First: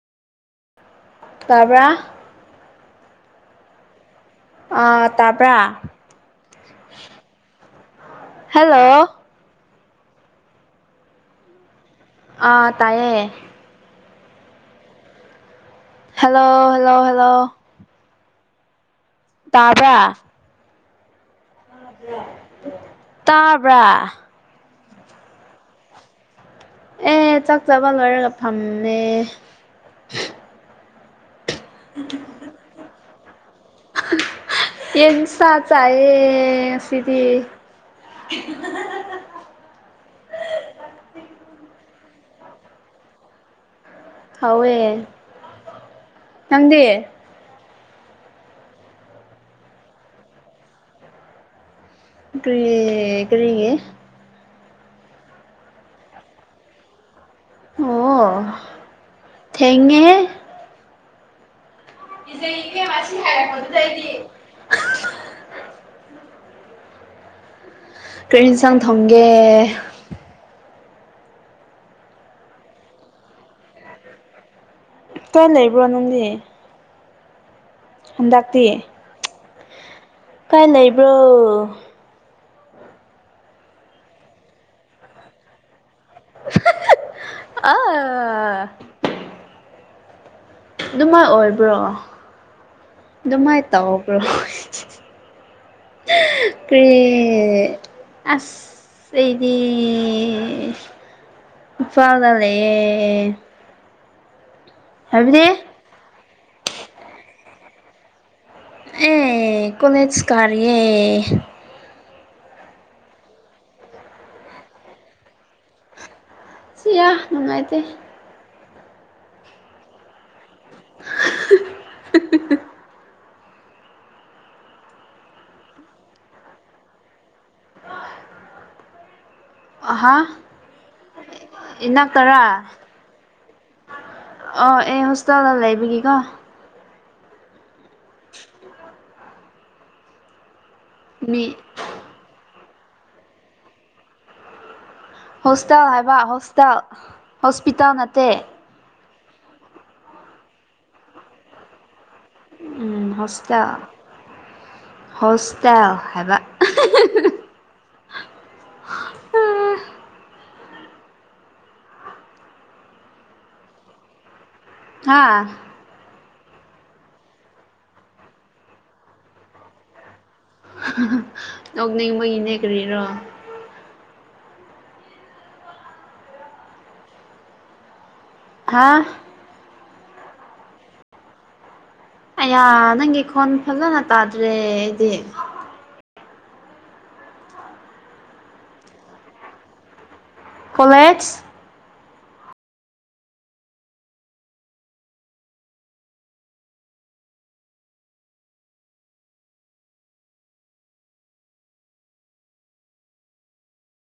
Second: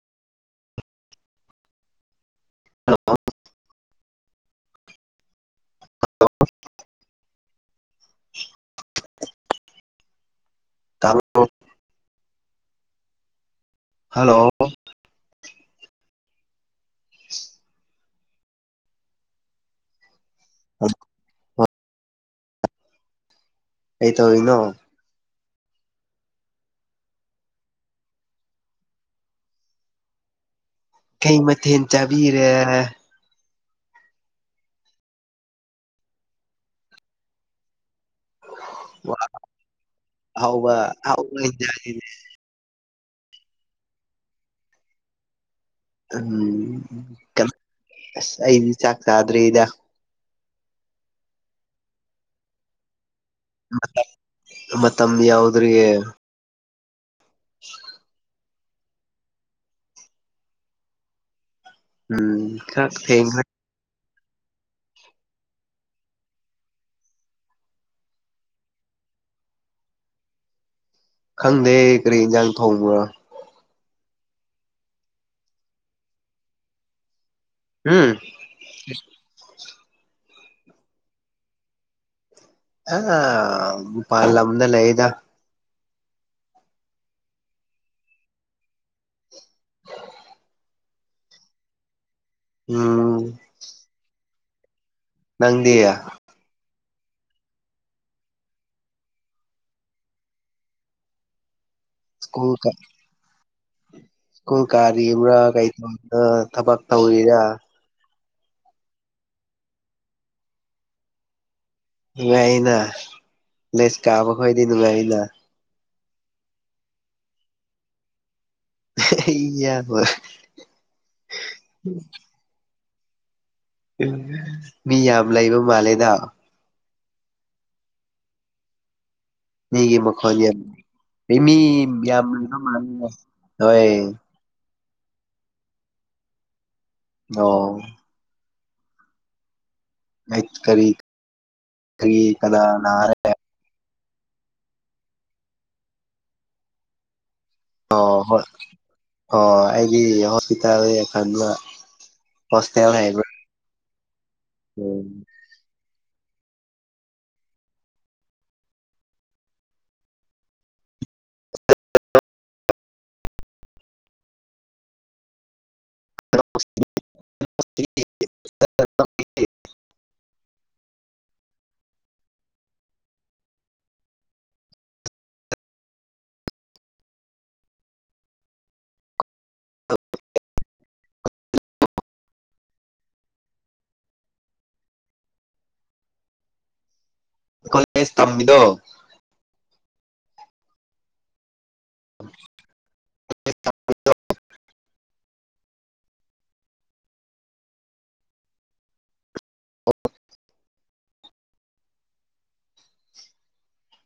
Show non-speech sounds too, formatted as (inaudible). ꯇꯥꯕ꯭ꯔ ꯑ ꯇꯥꯕ꯭ꯔꯥ ꯍꯜꯂꯣ ꯇꯕ꯭ꯔꯣ ꯑꯥ ꯇꯥꯏꯌꯦ ꯍꯜꯂꯣ ꯍꯜꯂꯣ ꯍꯜꯂꯣ ꯍꯜꯂꯣ ꯇꯥꯕ (unintelligible) ꯇꯥꯕ꯭ꯔꯥ ꯅꯣ ꯑꯦ ꯆꯥꯛ ꯆꯕ ꯂꯣꯏꯔꯒ ꯐꯝꯃꯦ ꯀꯩ ꯃꯊꯦꯜ ꯆꯥꯕꯤꯔꯦ (inaudible) ꯌꯦꯟꯁꯥ ꯆꯥꯌꯦ ꯉꯁꯤꯗꯤ (unintelligible) ꯑꯍꯥꯎꯕ (unintelligible) ꯍꯥꯎꯋꯦ ꯎꯝ ꯅꯪꯗꯤ ꯀꯩ ꯑꯁ ꯑꯩꯗꯤ ꯆꯥꯛ ꯆꯥꯗ꯭ꯔꯤꯗ ꯀ꯭ꯔꯤ ꯀꯔꯤꯒꯤ ꯃꯇꯝ ꯌꯧꯗ꯭ꯔꯤꯌꯦ ꯑꯣ ꯊꯦꯡꯉꯦ ꯏꯖꯩ ꯎꯝ ꯏꯒꯦ ꯈꯔ ꯃꯥꯁꯤ ꯊꯦꯡꯈ꯭ꯔꯦ ꯍꯥꯏꯔꯛꯄꯣꯗꯨꯗ ꯑꯩꯗꯤ ꯀꯔꯤ ꯌꯦꯟꯁꯥꯡ ꯊꯣꯡꯒꯦ ꯈꯪꯗꯦ ꯀꯔꯤ ꯏꯟꯖꯥꯡ ꯊꯣꯡꯕ꯭ꯔꯣ ꯀꯥꯏ ꯂꯩꯕ꯭ꯔꯣ ꯅꯪꯗꯤ ꯎꯝ ꯍꯟꯗꯛꯇꯛꯇꯤ ꯀꯥꯏ ꯂꯩꯕ꯭ꯔꯣ ꯑ ꯄꯥꯜ ꯂꯝꯂꯝꯗ ꯂꯩꯗ ꯑ ꯅꯨꯡꯉꯥꯏ ꯑꯣꯏꯕ꯭ꯔꯣ ꯎꯝ ꯑꯗꯨꯃꯥꯏꯅ ꯇꯧꯕ꯭ꯔꯣ ꯅꯪꯗꯤꯌꯥ ꯀꯔꯤ ꯑꯁ ꯁꯤꯗꯤ ꯏ ꯁ꯭ꯀꯨꯜ ꯐꯒꯂꯦ ꯀꯨꯡ ꯀꯥꯔꯤꯕ꯭ꯔꯥ ꯀꯩ ꯇꯧꯕ꯭ꯔ ꯊꯕꯛ ꯇꯧꯔꯤꯔꯥ ꯑꯦ ꯀꯣꯂꯦꯖꯁ ꯀ꯭ꯦ ꯉꯥꯏꯅ ꯂꯤꯁ ꯀꯥꯕ ꯈꯗꯤ ꯅꯨꯡꯉꯥꯏꯅ ꯁꯤꯌꯥ ꯅꯨꯡꯉꯥꯏꯇꯦ ꯏꯌꯥꯝꯕ (unintelligible) ꯎ ꯃꯤ ꯌꯥꯝ ꯂꯩꯕ ꯃꯥꯜꯂꯦꯗ ꯃꯤꯒꯤ ꯑꯍꯥ ꯃꯈꯣꯟ ꯌꯥꯝ (inaudible) ꯃꯤ ꯌꯥꯝ ꯏꯅꯥꯛꯇꯔꯥ ꯍꯣꯏ ꯑꯥ ꯑꯩ ꯍꯣꯁꯇꯥꯦꯜꯗ ꯂꯩꯕꯒꯤ ꯀꯣ ꯑꯣ (inaudible) ꯀꯔꯤ ꯃꯤ ꯒꯔꯤ ꯀꯅꯥ ꯅꯥꯔꯦ ꯍꯣꯁꯇꯦꯜ ꯍꯥꯏꯕ ꯍꯣꯁꯇꯦꯜ ꯍꯣꯁꯄꯤꯇꯥꯜ ꯑꯣ ꯅꯠꯇꯦ ꯍꯣꯏ ꯑꯣ ꯑꯩꯗꯤ ꯍꯣꯁꯄꯤꯇꯥꯜ ꯈꯟꯕ ꯍꯣꯁꯇꯦꯜ ꯎꯝ ꯍꯥꯏꯕ ꯍꯣꯁꯇꯦꯜ ꯎꯝ ꯍꯣꯁꯇꯦꯜ ꯍꯥꯏꯕ (inaudible) ꯍꯥꯥ (inaudible) ꯅꯣꯛꯅꯤꯡꯕꯒꯤꯅꯦ ꯀꯔꯤꯔꯣ ꯍꯥꯥ (inaudible) ꯑꯌꯥ ꯅꯪꯒꯤ ꯈꯣꯟ ꯐꯖꯅ ꯇꯥꯗ꯭ꯔꯦ ꯑꯩꯗꯤ ꯀꯣꯂꯦꯖ ꯇꯝꯃꯤꯗꯣ ꯀꯣꯂꯦꯖ (unintelligible)